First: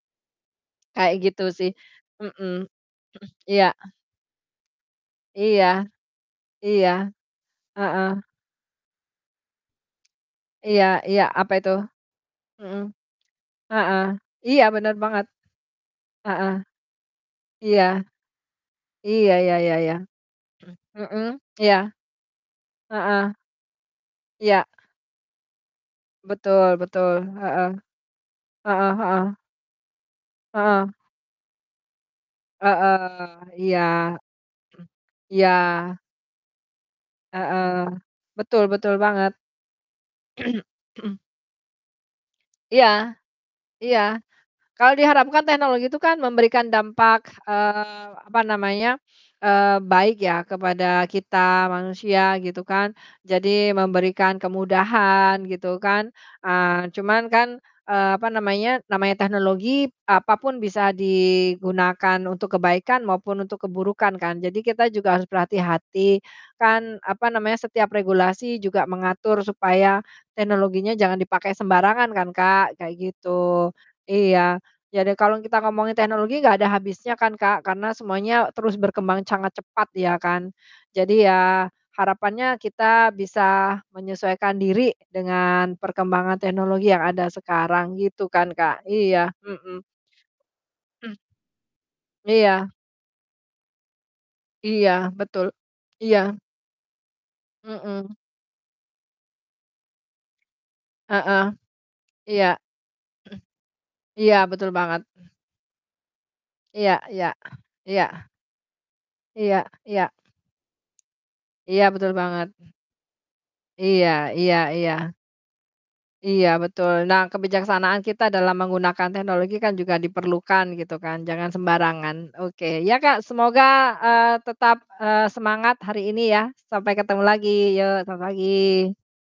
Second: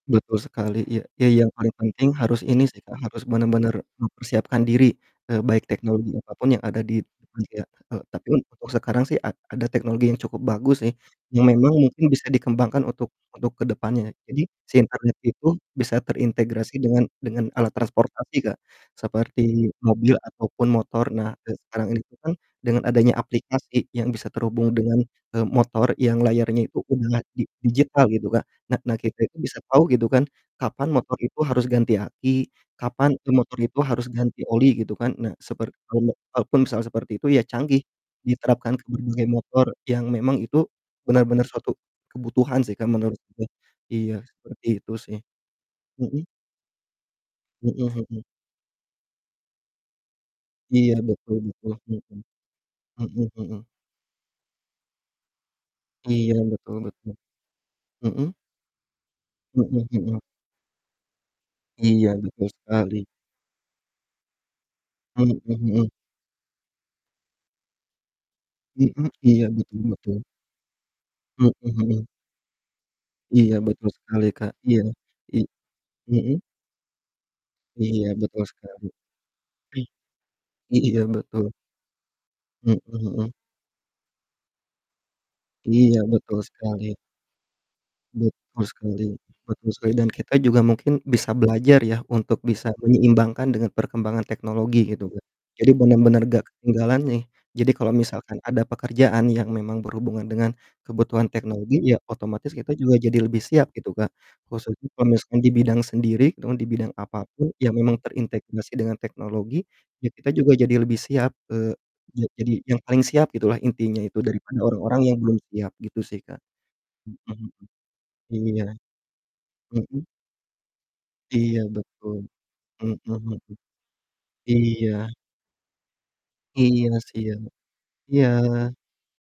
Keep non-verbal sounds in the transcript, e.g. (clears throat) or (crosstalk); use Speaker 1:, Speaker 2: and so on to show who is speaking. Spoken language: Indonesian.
Speaker 1: Betul sekali ya.
Speaker 2: Kayak
Speaker 1: Ya
Speaker 2: gitu
Speaker 1: yang
Speaker 2: sih,
Speaker 1: paling penting harus ini
Speaker 2: hmm,
Speaker 1: sih, Kak, harus
Speaker 2: (clears throat) iya,
Speaker 1: bener-bener
Speaker 2: ah.
Speaker 1: mempersiapkan diri, e baik
Speaker 2: Iya,
Speaker 1: teknologi apapun yang ada di
Speaker 2: iya,
Speaker 1: dunia, e
Speaker 2: heeh.
Speaker 1: tetapi untuk sekarang sih a ada teknologi yang cukup bagus
Speaker 2: Iya
Speaker 1: sih,
Speaker 2: iya,
Speaker 1: yang
Speaker 2: apa itu?
Speaker 1: memang mungkin bisa
Speaker 2: Hmm.
Speaker 1: dikembangkan untuk untuk ke
Speaker 2: Heeh.
Speaker 1: depannya. Jadi
Speaker 2: Iya
Speaker 1: si
Speaker 2: bener
Speaker 1: internet
Speaker 2: banget.
Speaker 1: itu bisa
Speaker 2: Heeh.
Speaker 1: terintegrasi dengan dengan alat
Speaker 2: Iya.
Speaker 1: transportasi Kak,
Speaker 2: Iya, ya
Speaker 1: seperti
Speaker 2: ya ya.
Speaker 1: mobil ataupun
Speaker 2: (clears throat)
Speaker 1: motor.
Speaker 2: mhm,
Speaker 1: Nah, e
Speaker 2: iya.
Speaker 1: sekarang ini itu kan, dengan adanya
Speaker 2: Heeh.
Speaker 1: aplikasi yang bisa
Speaker 2: Iya.
Speaker 1: terhubung dengan, eee, motor yang layarnya
Speaker 2: Betul
Speaker 1: itu
Speaker 2: betul.
Speaker 1: udah di
Speaker 2: Heeh,
Speaker 1: digital gitu Kak. Nah
Speaker 2: heeh
Speaker 1: nah,
Speaker 2: heeh.
Speaker 1: kita itu bisa tahu gitu kan, kapan
Speaker 2: Heeh.
Speaker 1: motor itu harus ganti aki, kapan
Speaker 2: Heeh,
Speaker 1: motor
Speaker 2: iya.
Speaker 1: itu harus ganti oli
Speaker 2: (clears throat)
Speaker 1: gitu kan. Nah,
Speaker 2: Iya.
Speaker 1: seperti itu kalaupun misalkan seperti itu ya canggih,
Speaker 2: Heeh. Betul
Speaker 1: diterapkan ke
Speaker 2: betul
Speaker 1: berbagai
Speaker 2: banget.
Speaker 1: motor yang memang itu
Speaker 2: (clears throat)
Speaker 1: benar-benar suatu kebutuhan sih, Kak, menurut
Speaker 2: Iya,
Speaker 1: saya. Iya,
Speaker 2: iya.
Speaker 1: seperti itu
Speaker 2: Kalau
Speaker 1: sih.
Speaker 2: diharapkan teknologi itu kan
Speaker 1: Hmm.
Speaker 2: memberikan dampak,
Speaker 1: Mmm,
Speaker 2: eee,
Speaker 1: hmm.
Speaker 2: apa namanya, eee baik ya
Speaker 1: Iya,
Speaker 2: kepada
Speaker 1: betul
Speaker 2: kita
Speaker 1: betul, hmm.
Speaker 2: manusia gitu kan.
Speaker 1: Hmm hmm.
Speaker 2: Jadi memberikan kemudahan gitu kan.
Speaker 1: Iya, betul
Speaker 2: Eee
Speaker 1: betul.
Speaker 2: cuman kan, eee, apa
Speaker 1: Hmm.
Speaker 2: namanya namanya
Speaker 1: Hmm
Speaker 2: teknologi
Speaker 1: hmm.
Speaker 2: apapun bisa
Speaker 1: Iya,
Speaker 2: digunakan
Speaker 1: betul
Speaker 2: untuk
Speaker 1: sekali.
Speaker 2: kebaikan maupun untuk keburukan kan. Jadi kita juga harus
Speaker 1: Mmm, hmm.
Speaker 2: berhati-hati, kan apa namanya setiap regulasi juga
Speaker 1: Hmm,
Speaker 2: mengatur
Speaker 1: iya betul
Speaker 2: supaya
Speaker 1: betul.
Speaker 2: teknologinya jangan
Speaker 1: Mmm,
Speaker 2: dipakai
Speaker 1: mhm.
Speaker 2: sembarangan kan, Kak. Kayak
Speaker 1: Iya,
Speaker 2: gitu,
Speaker 1: betul sekali, Kak.
Speaker 2: iya.
Speaker 1: Iya,
Speaker 2: Jadi kalau
Speaker 1: iy
Speaker 2: kita ngomongin teknologi
Speaker 1: hmm.
Speaker 2: enggak ada habisnya kan, Kak, karena
Speaker 1: Iya, betul
Speaker 2: semuanya terus
Speaker 1: sekali.
Speaker 2: berkembang sangat cepat
Speaker 1: (clears throat)
Speaker 2: ya kan.
Speaker 1: I iya,
Speaker 2: Jadi
Speaker 1: betul.
Speaker 2: ya harapannya
Speaker 1: Mmm,
Speaker 2: kita
Speaker 1: mhm.
Speaker 2: bisa menyesuaikan diri dengan
Speaker 1: Iya,
Speaker 2: perkembangan
Speaker 1: betul
Speaker 2: teknologi
Speaker 1: sekali.
Speaker 2: yang ada sekarang gitu kan,
Speaker 1: Betul
Speaker 2: Kak.
Speaker 1: sekali
Speaker 2: Iya.
Speaker 1: betul
Speaker 2: Hmm.
Speaker 1: sekali. Dan kita juga mungkin
Speaker 2: (clears throat)
Speaker 1: bisa belajar ya untuk bisa
Speaker 2: Iya.
Speaker 1: menyeimbangkan dengan perkembangan teknologi
Speaker 2: Iya,
Speaker 1: gitu Kak,
Speaker 2: betul.
Speaker 1: jadi bener-bener
Speaker 2: Iya.
Speaker 1: enggak ketinggalan nih. Jadi kalau
Speaker 2: Hmm.
Speaker 1: misalkan ada pekerjaan yang memang berhubungan dengan kebutuhan
Speaker 2: Heeh,
Speaker 1: teknologi ya
Speaker 2: iya.
Speaker 1: otomatis
Speaker 2: (clears throat)
Speaker 1: kita juga jadi lebih siap gitu, Kak.
Speaker 2: Iya betul
Speaker 1: Khususnya
Speaker 2: banget.
Speaker 1: kalau misalnya di bidang sendiri atau di
Speaker 2: Iya
Speaker 1: bidang
Speaker 2: iya
Speaker 1: apapun yang memang
Speaker 2: iya.
Speaker 1: terintegrasi dengan teknologi,
Speaker 2: Iya
Speaker 1: ya
Speaker 2: iya.
Speaker 1: kita juga jadi lebih siap, eee,
Speaker 2: Iya, betul
Speaker 1: ja
Speaker 2: banget.
Speaker 1: jadi yang paling siap gitulah intinya
Speaker 2: Iya
Speaker 1: itu
Speaker 2: iya
Speaker 1: daripada orang-orang
Speaker 2: iya.
Speaker 1: yang belum siap. Gitu sih, Kak.
Speaker 2: Iya betul.
Speaker 1: Hmm
Speaker 2: Nah
Speaker 1: hmm.
Speaker 2: kebijaksanaan kita dalam
Speaker 1: Iya.
Speaker 2: menggunakan teknologi kan juga
Speaker 1: Hmm.
Speaker 2: diperlukan gitu kan, jangan
Speaker 1: Iya, betul.
Speaker 2: sembarangan. Oke.
Speaker 1: Hmm
Speaker 2: Ya, Kak,
Speaker 1: hmm.
Speaker 2: semoga, eee, tetap,
Speaker 1: Iya.
Speaker 2: eee, semangat hari ini ya.
Speaker 1: Iya,
Speaker 2: Sampai
Speaker 1: sih
Speaker 2: ketemu
Speaker 1: ya.
Speaker 2: lagi, yuk selamat
Speaker 1: Iya.
Speaker 2: pagi.